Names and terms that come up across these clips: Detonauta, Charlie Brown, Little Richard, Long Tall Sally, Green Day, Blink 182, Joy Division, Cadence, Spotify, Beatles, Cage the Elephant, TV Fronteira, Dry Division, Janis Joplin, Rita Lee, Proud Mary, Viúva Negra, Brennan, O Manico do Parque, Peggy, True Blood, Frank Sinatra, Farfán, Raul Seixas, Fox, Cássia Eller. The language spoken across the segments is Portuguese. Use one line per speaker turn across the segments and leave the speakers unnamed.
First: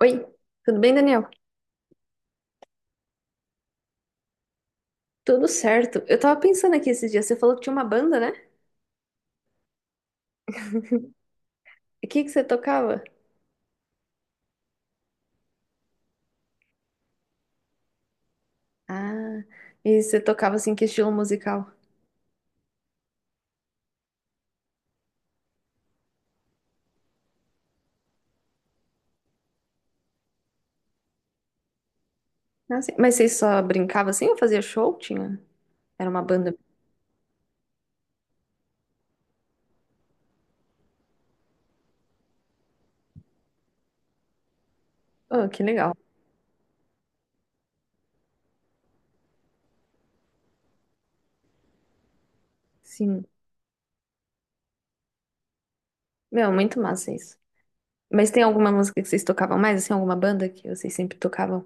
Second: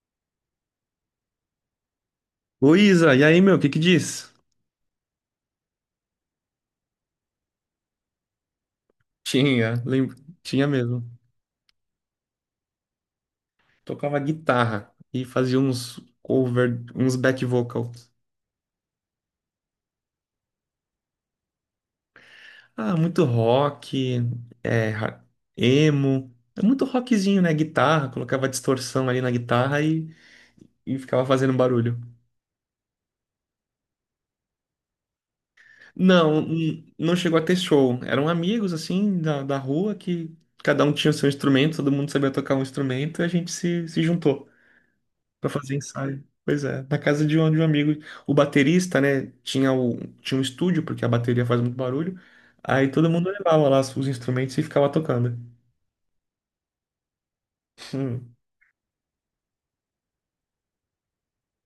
Oi, tudo bem, Daniel?
Ô Isa, e aí, meu, o que que diz?
Tudo certo. Eu tava pensando aqui esses dias, você falou que tinha uma banda, né?
Tinha, lembro, tinha mesmo.
E o que que você tocava?
Tocava guitarra e fazia uns cover, uns back vocals.
Ah, e você tocava assim, que estilo musical?
Ah, muito rock, é, emo, é muito rockzinho, né? Guitarra, colocava distorção ali na guitarra e ficava fazendo barulho.
Ah, sim. Mas vocês só brincavam assim ou fazia show? Tinha? Era uma
Não,
banda.
não chegou a ter show. Eram amigos, assim, da rua que cada um tinha o seu instrumento, todo mundo sabia tocar um instrumento e a gente se juntou.
Oh,
Pra
que
fazer
legal.
ensaio. Pois é, na casa de um amigo, o baterista, né, tinha, o, tinha um estúdio, porque a bateria faz muito barulho, aí todo
Sim.
mundo levava lá os instrumentos e ficava tocando.
Meu, muito massa isso. Mas
Hum,
tem alguma música que vocês tocavam mais, assim, alguma banda que vocês sempre tocavam?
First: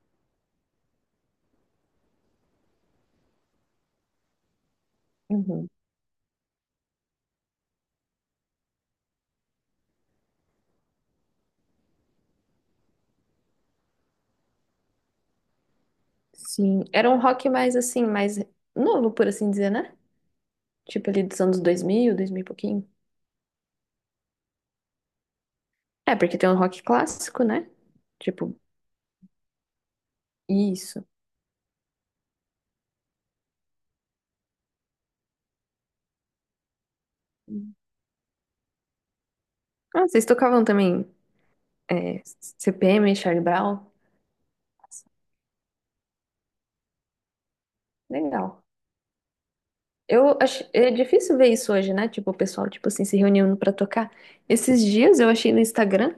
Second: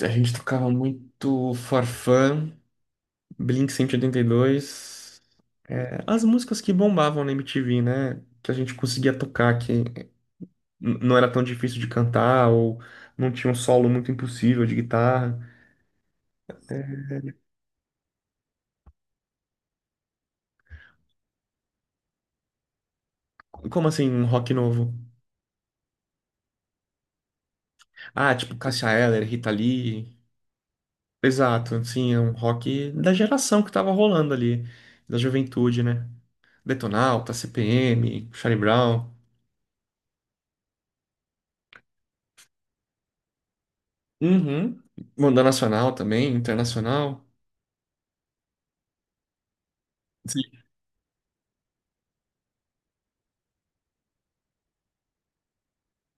a gente tocava muito Farfán, Blink 182,
Uhum.
é, as músicas que bombavam na MTV, né, que a gente conseguia tocar, que não era tão difícil de cantar, ou não tinha um solo muito impossível de guitarra.
Sim.
É.
Era um rock mais assim, mais novo, por assim dizer, né? Tipo ali dos anos 2000, 2000 e pouquinho.
Como assim, um rock novo?
É, porque tem um rock clássico, né?
Ah, tipo
Tipo,
Cássia Eller, Rita Lee...
isso.
Exato, sim, é um rock da geração que tava rolando ali, da juventude, né? Detonauta, CPM, Charlie Brown,
Ah, vocês tocavam também é, CPM, Charlie Brown?
uhum. Banda nacional também, internacional.
Legal. Eu
Sim.
acho, é difícil ver isso hoje, né? Tipo, o pessoal, tipo assim, se reunindo pra tocar. Esses dias eu achei no Instagram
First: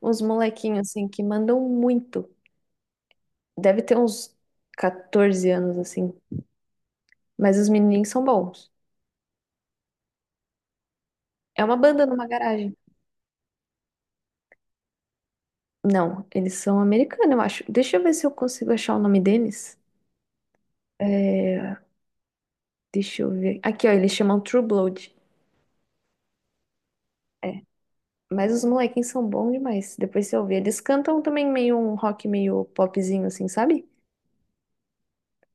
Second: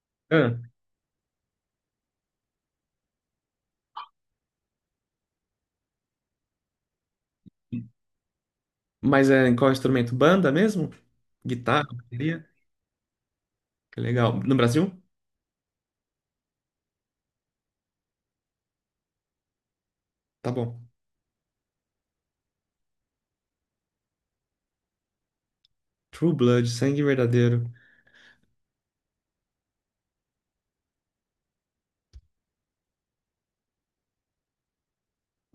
uns
Ah,
molequinhos, assim, que mandam muito. Deve ter uns 14 anos, assim. Mas os menininhos são bons.
mas é em qual instrumento? Banda mesmo?
É uma
Guitarra,
banda numa
bateria?
garagem.
Que legal. No Brasil?
Não, eles são americanos, eu acho. Deixa eu ver se eu consigo achar o nome deles.
Tá bom.
É, deixa eu ver. Aqui, ó, eles chamam True Blood.
True Blood, Sangue Verdadeiro.
Mas os molequinhos são bons demais. Depois você ouvir. Eles cantam também meio um rock meio popzinho, assim, sabe?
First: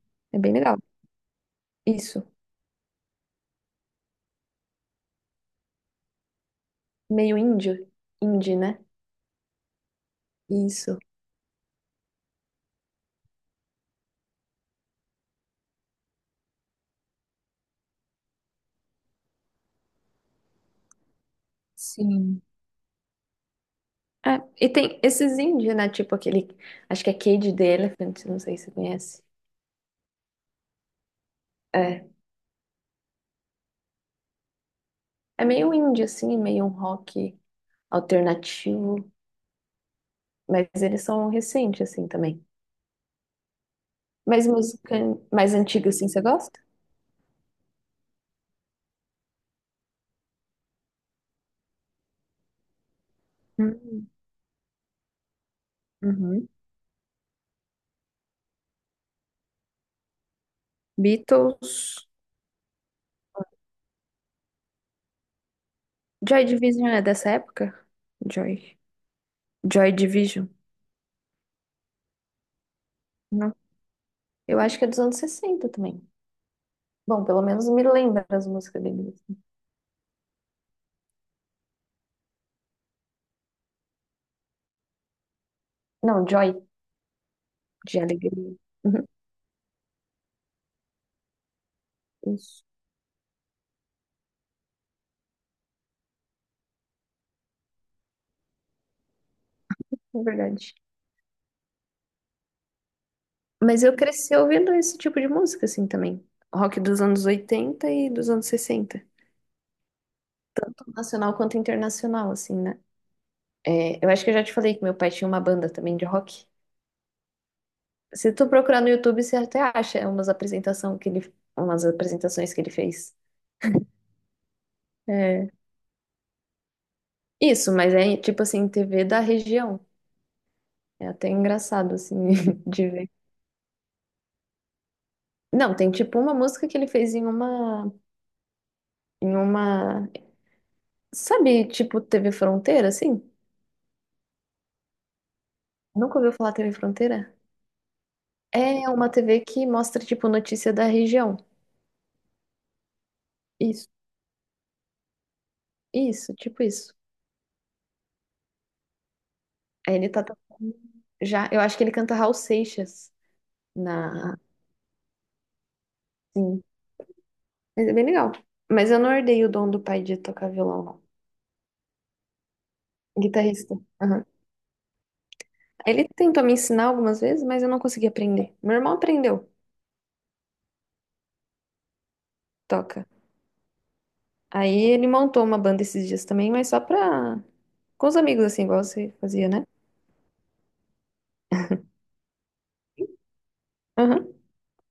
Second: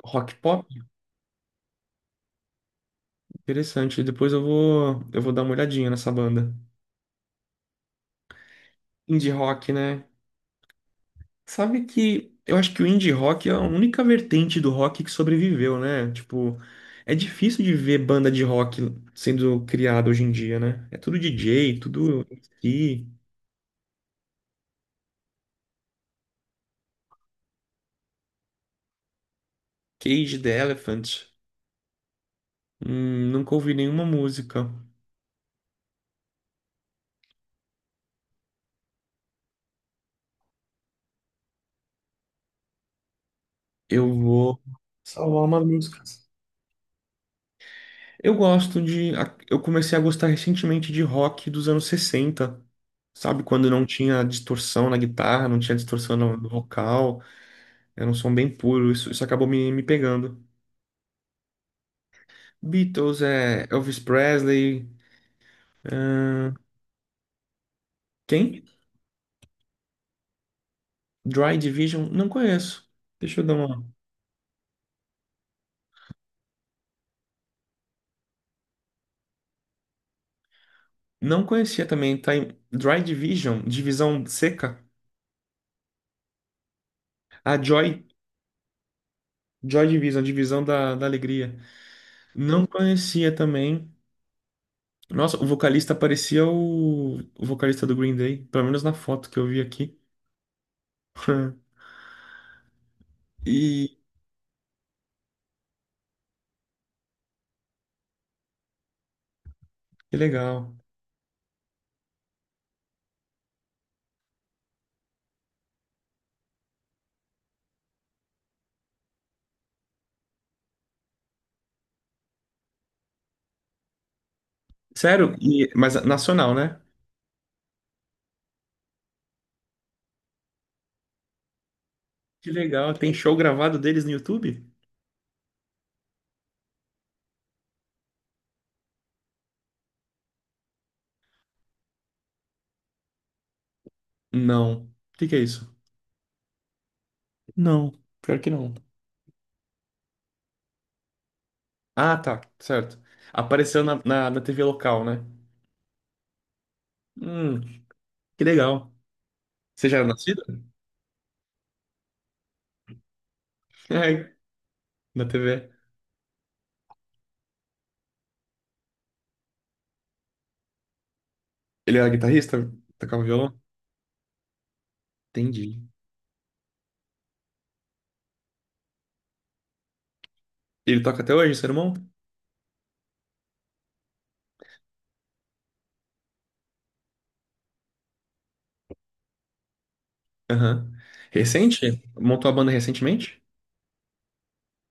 Rock
É bem
pop?
legal. Isso.
Interessante. Depois eu vou dar uma olhadinha nessa banda.
Meio índio. Indie, né?
Indie rock, né?
Isso.
Sabe que eu acho que o indie rock é a única vertente do rock que sobreviveu, né? Tipo, é difícil de ver banda de rock sendo criada hoje em dia, né? É tudo DJ, tudo
Sim.
MC,
É, e tem esses indie, né? Tipo aquele. Acho que é Cage the Elephant, não sei se você conhece.
Cage the Elephant.
É.
Nunca ouvi nenhuma música.
É meio indie, assim, meio um rock alternativo. Mas eles são recentes, assim, também.
Eu
Mas
vou
música
salvar
mais
uma
antiga,
música.
assim, você gosta?
Eu gosto de. Eu comecei a gostar recentemente de rock dos anos sessenta. Sabe, quando não
Hum.
tinha distorção na guitarra, não tinha distorção no
Uhum.
vocal, era um som bem puro, isso acabou me pegando.
Beatles.
Beatles é Elvis Presley.
Joy Division é dessa época?
Quem?
Joy. Joy Division.
Dry Division? Não conheço. Deixa eu dar
Não.
uma.
Eu acho que é dos anos 60 também. Bom, pelo menos me lembra as músicas deles.
Não conhecia também. Tá em Dry Division, divisão seca.
Não, Joy.
A
De
Joy,
alegria. Uhum.
Joy Division, divisão da alegria.
Isso,
Não conhecia também. Nossa, o vocalista parecia o vocalista do Green Day, pelo menos na foto que eu vi aqui.
é verdade. Mas eu
E
cresci ouvindo esse tipo de música, assim, também. Rock dos anos 80 e dos anos 60.
que legal.
Tanto Nacional quanto internacional, assim, né? É, eu acho que eu já te falei que meu pai tinha uma banda também de rock. Se tu procurar no YouTube, você até acha umas apresentação que ele, umas apresentações que ele fez.
Sério?
É.
Mas nacional, né?
Isso, mas é tipo assim, TV da região. É até engraçado, assim,
Que
de
legal.
ver.
Tem show gravado deles no YouTube?
Não, tem tipo uma música que ele fez em uma. Em uma. Sabe, tipo TV Fronteira, assim?
Não. O que que é isso?
Nunca ouviu falar TV Fronteira?
Não, pior que não.
É uma TV que mostra, tipo, notícia da região.
Ah, tá, certo. Apareceu
Isso,
na TV local, né?
isso, tipo isso.
Hum, que legal. Você
Aí
já era
ele tá
nascido?
tocando já. Eu acho que ele canta Raul Seixas
É,
na.
na TV.
Sim. Mas é bem legal. Mas eu não herdei o dom do pai de tocar violão, não.
Ele era guitarrista? Tocava violão?
Guitarrista.
Entendi.
Ele tentou me ensinar algumas vezes, mas eu não consegui aprender. Meu irmão aprendeu,
Ele toca até hoje, seu irmão?
toca. Aí ele montou uma banda esses dias também, mas só pra... Com os amigos, assim, igual você fazia, né?
Aham. Recente? Montou a banda recentemente?
Aham.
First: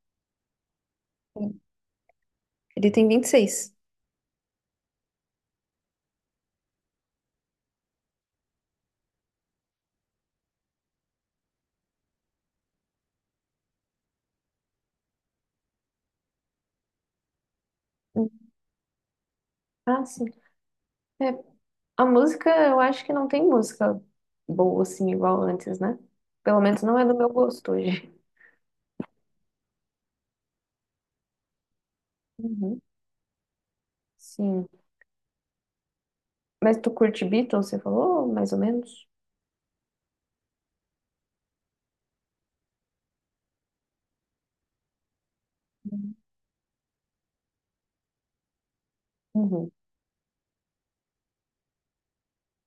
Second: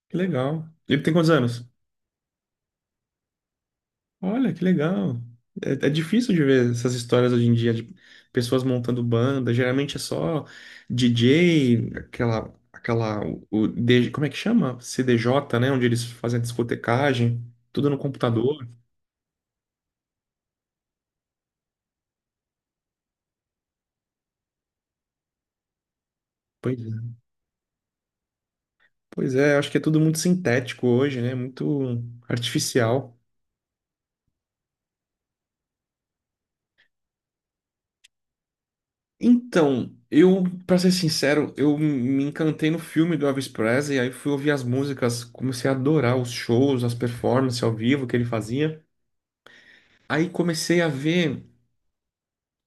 Que legal. Ele tem quantos anos?
Ele tem 26.
Olha, que legal. É, é difícil de ver essas histórias hoje em dia de pessoas montando banda. Geralmente é só DJ, aquela, o como é que chama? CDJ, né? Onde eles fazem a discotecagem, tudo no computador.
Ah, sim. É, a música, eu acho que não tem música boa, assim, igual antes, né? Pelo
Pois
menos não é
é.
do meu gosto hoje.
Pois é, acho que é tudo muito sintético hoje, né? Muito
Uhum.
artificial.
Sim. Mas tu curte Beatles, você falou, mais ou menos?
Então, eu, pra ser sincero, eu me encantei no filme do Elvis Presley, aí fui ouvir as músicas, comecei a adorar
Uhum.
os shows, as performances ao vivo que ele fazia.
Uhum.
Aí comecei a ver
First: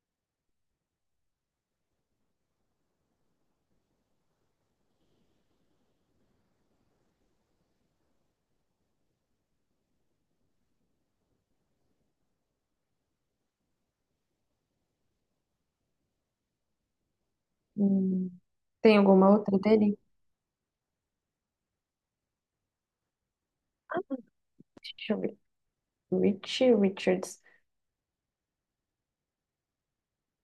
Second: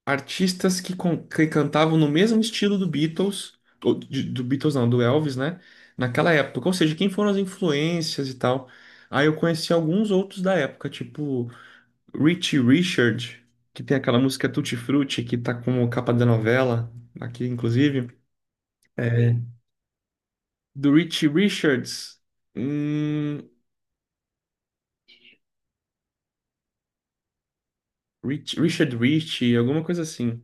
artistas que, que cantavam no mesmo estilo do Beatles, ou do Beatles não, do Elvis, né? Naquela época. Ou seja, quem foram as influências e tal. Aí eu conheci alguns outros da época, tipo Richie Richard, que tem aquela música Tutti Frutti, que tá como capa da novela, aqui inclusive.
Hum. Tem alguma
É,
outra dele?
do Richie Richards. Hum,
Ah, deixa eu ver. Richie Richards.
Richard Richie, alguma coisa assim.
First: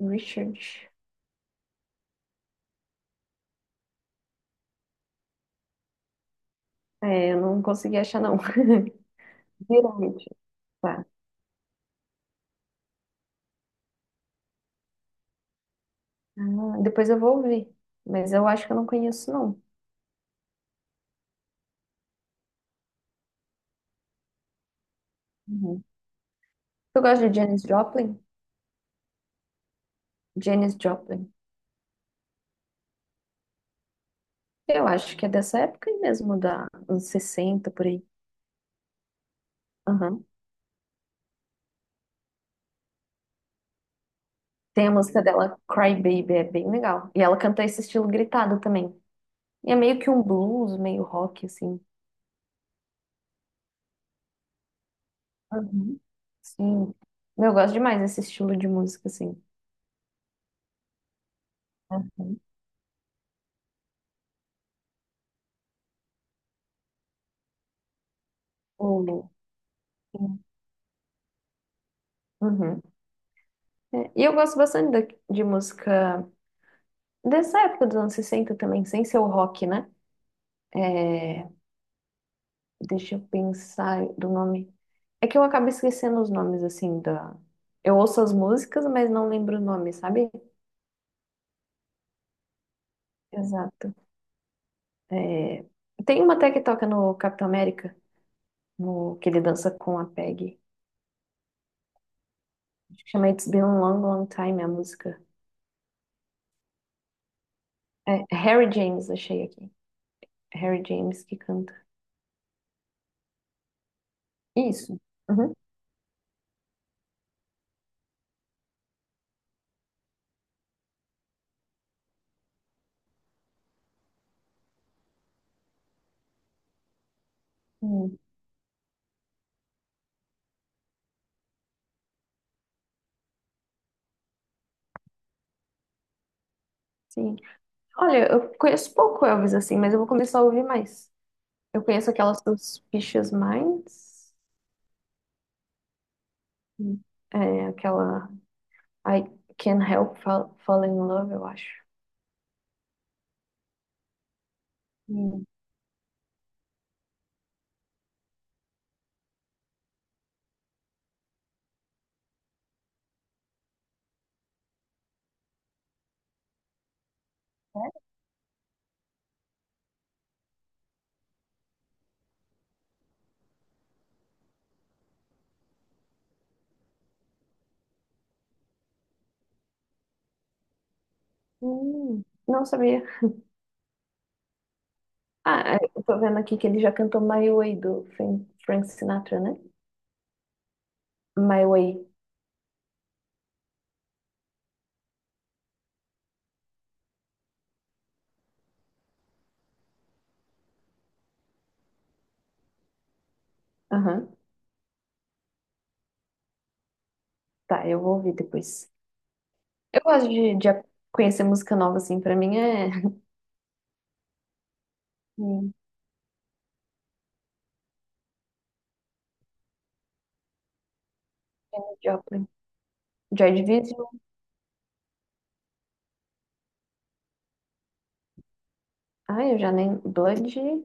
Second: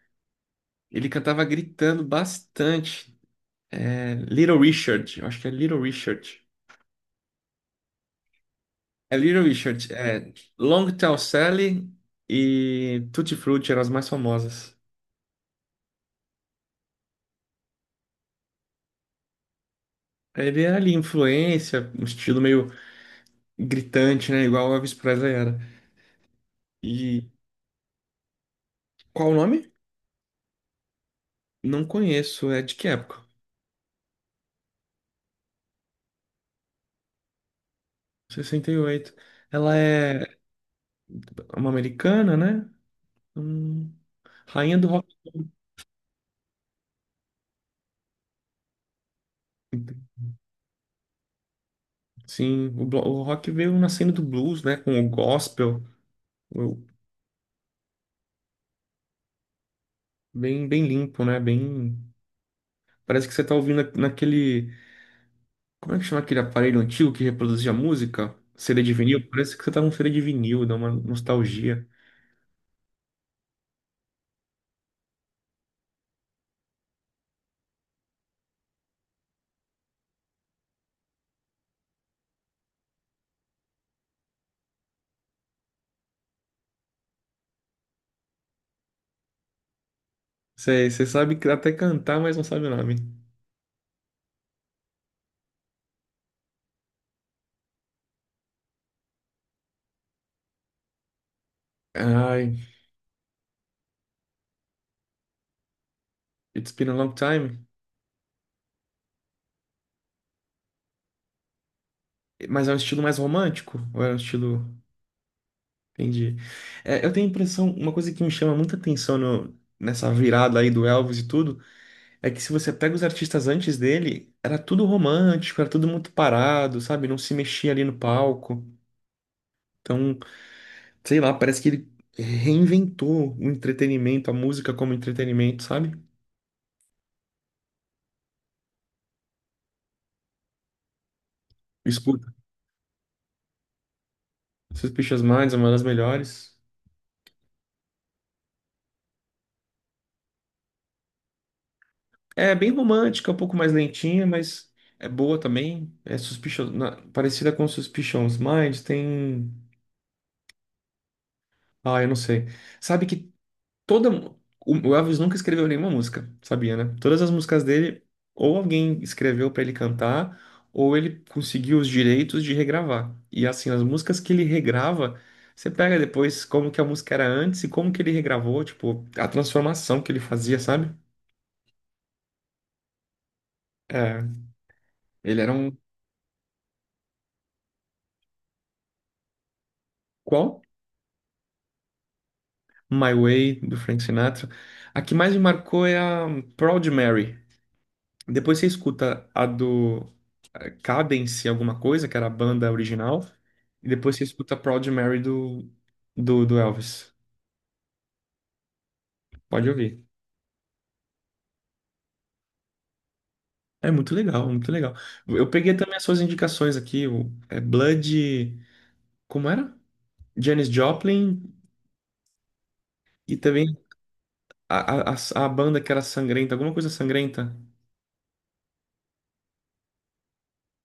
Richard.
Ele cantava gritando bastante. Little Richard, eu acho que é Little Richard.
É, eu não consegui achar, não.
É Little Richard,
Viram
é
Richard.
Long
Tá.
Tall Sally e Tutti Frutti eram as mais famosas.
Ah, depois eu vou ouvir. Mas eu acho que eu não conheço, não.
Ele era ali influência, um estilo meio gritante, né? Igual o Elvis Presley era.
Uhum. Tu gosta
E
de Janis Joplin?
qual o nome?
Janis Joplin.
Não conheço, é de que época?
Eu acho que é dessa época aí mesmo, da anos 60 por aí.
68. Ela
Aham.
é uma americana, né? Hum, rainha
Tem
do
a
rock.
música dela, Cry Baby, é bem legal. E ela canta esse estilo gritado também. E é meio que um blues, meio rock, assim.
Sim, o, o rock veio nascendo do blues, né? Com o gospel,
Uhum.
o-
Sim. Eu gosto demais desse estilo de música, assim.
bem, bem limpo, né? Bem.
Uhum.
Parece que você tá ouvindo naquele. Como é que chama aquele aparelho antigo que reproduzia música? CD de vinil?
O-
Parece que você tá num CD de
Sim.
vinil, dá uma nostalgia.
Uhum. E eu gosto bastante de música dessa época dos anos 60 também, sem ser o rock, né? É, deixa eu pensar do nome. É que eu acabo esquecendo os nomes, assim, da... Eu ouço as músicas, mas não lembro o nome, sabe?
Você, você sabe que- até cantar, mas não sabe o nome.
Exato. É. Tem uma até que toca no Capitão América, no... que ele dança com a Peggy.
Ai,
Acho que Chama It's Been a Long, Long Time, a música.
It's Been a Long Time.
É Harry James, achei aqui. É Harry James que canta.
Mas é um estilo mais romântico? Ou é um estilo.
Isso. Uhum.
Entendi. É, eu tenho a impressão, uma coisa que me chama muita atenção nessa virada aí do Elvis e tudo, é que se você pega os artistas antes dele, era tudo romântico, era tudo muito parado, sabe? Não se mexia ali no
Hum.
palco. Então. Sei lá, parece que ele reinventou o entretenimento, a música como entretenimento, sabe?
Sim. Olha, eu conheço pouco Elvis assim, mas eu vou começar a ouvir mais. Eu conheço
Escuta,
aquela Suspicious Minds.
Suspicious Minds é uma das melhores.
Hum. é, aquela I Can't Help Fall in Love, eu acho.
É bem romântica, um pouco mais lentinha, mas é boa
Hum.
também. É Suspicious, parecida com Suspicious Minds, tem. Ah, eu não sei. Sabe que toda. O Elvis nunca escreveu nenhuma música, sabia, né? Todas as músicas dele, ou alguém escreveu pra ele cantar, ou ele conseguiu os direitos de regravar. E assim, as músicas que ele regrava, você pega depois como que a música era antes e como que ele regravou, tipo, a transformação que ele fazia, sabe?
Não sabia.
É, ele era um.
Ah, é, eu tô vendo aqui que ele já cantou My Way do Frank Sinatra, né?
Qual?
My Way.
My Way, do Frank Sinatra. A que mais me marcou é a Proud Mary. Depois você escuta a do Cadence alguma coisa, que era a banda original, e depois você
Aham.
escuta Proud Mary do, do, do Elvis.
Tá, eu vou ouvir depois.
Pode ouvir.
Eu gosto de conhecer música nova, assim, pra mim é
É muito legal, muito legal. Eu
Hum.
peguei também as suas indicações aqui, o é Blood, como era? Janis Joplin
Joplin.
e
Joy
também
Division.
a, a banda que era sangrenta, alguma coisa sangrenta.
Ah, eu já nem. Blood.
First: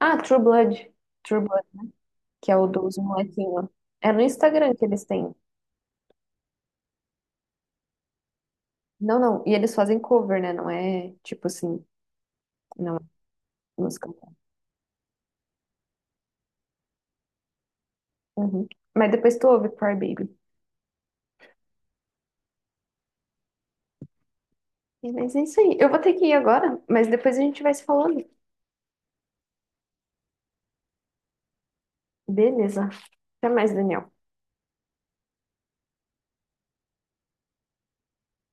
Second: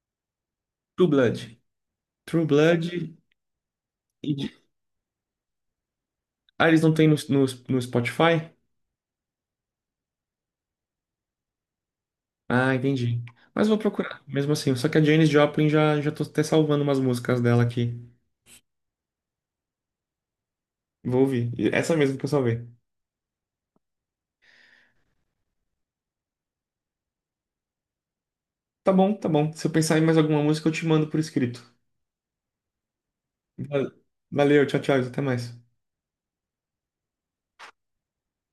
Ah, True Blood.
True
True
Blood.
Blood, né?
True
Que é o
Blood
dos molequinhos. É no
e...
Instagram que eles têm.
Ah, eles não têm no Spotify?
Não, não. E eles fazem cover, né? Não é tipo assim.
Ah,
Não, é
entendi. Mas vou
música.
procurar, mesmo assim. Só que a Janis Joplin já, já tô até salvando umas músicas dela aqui.
Uhum. Mas depois tu ouve Cry Baby.
Vou ouvir. E essa mesmo que eu salvei.
É, mas é isso aí. Eu vou ter que ir agora, mas depois a gente vai se falando.
Tá bom, tá bom. Se eu pensar em mais alguma música, eu te mando por escrito.
Beleza. Até mais,
Va-
Daniel.
Valeu, tchau, tchau. Até mais.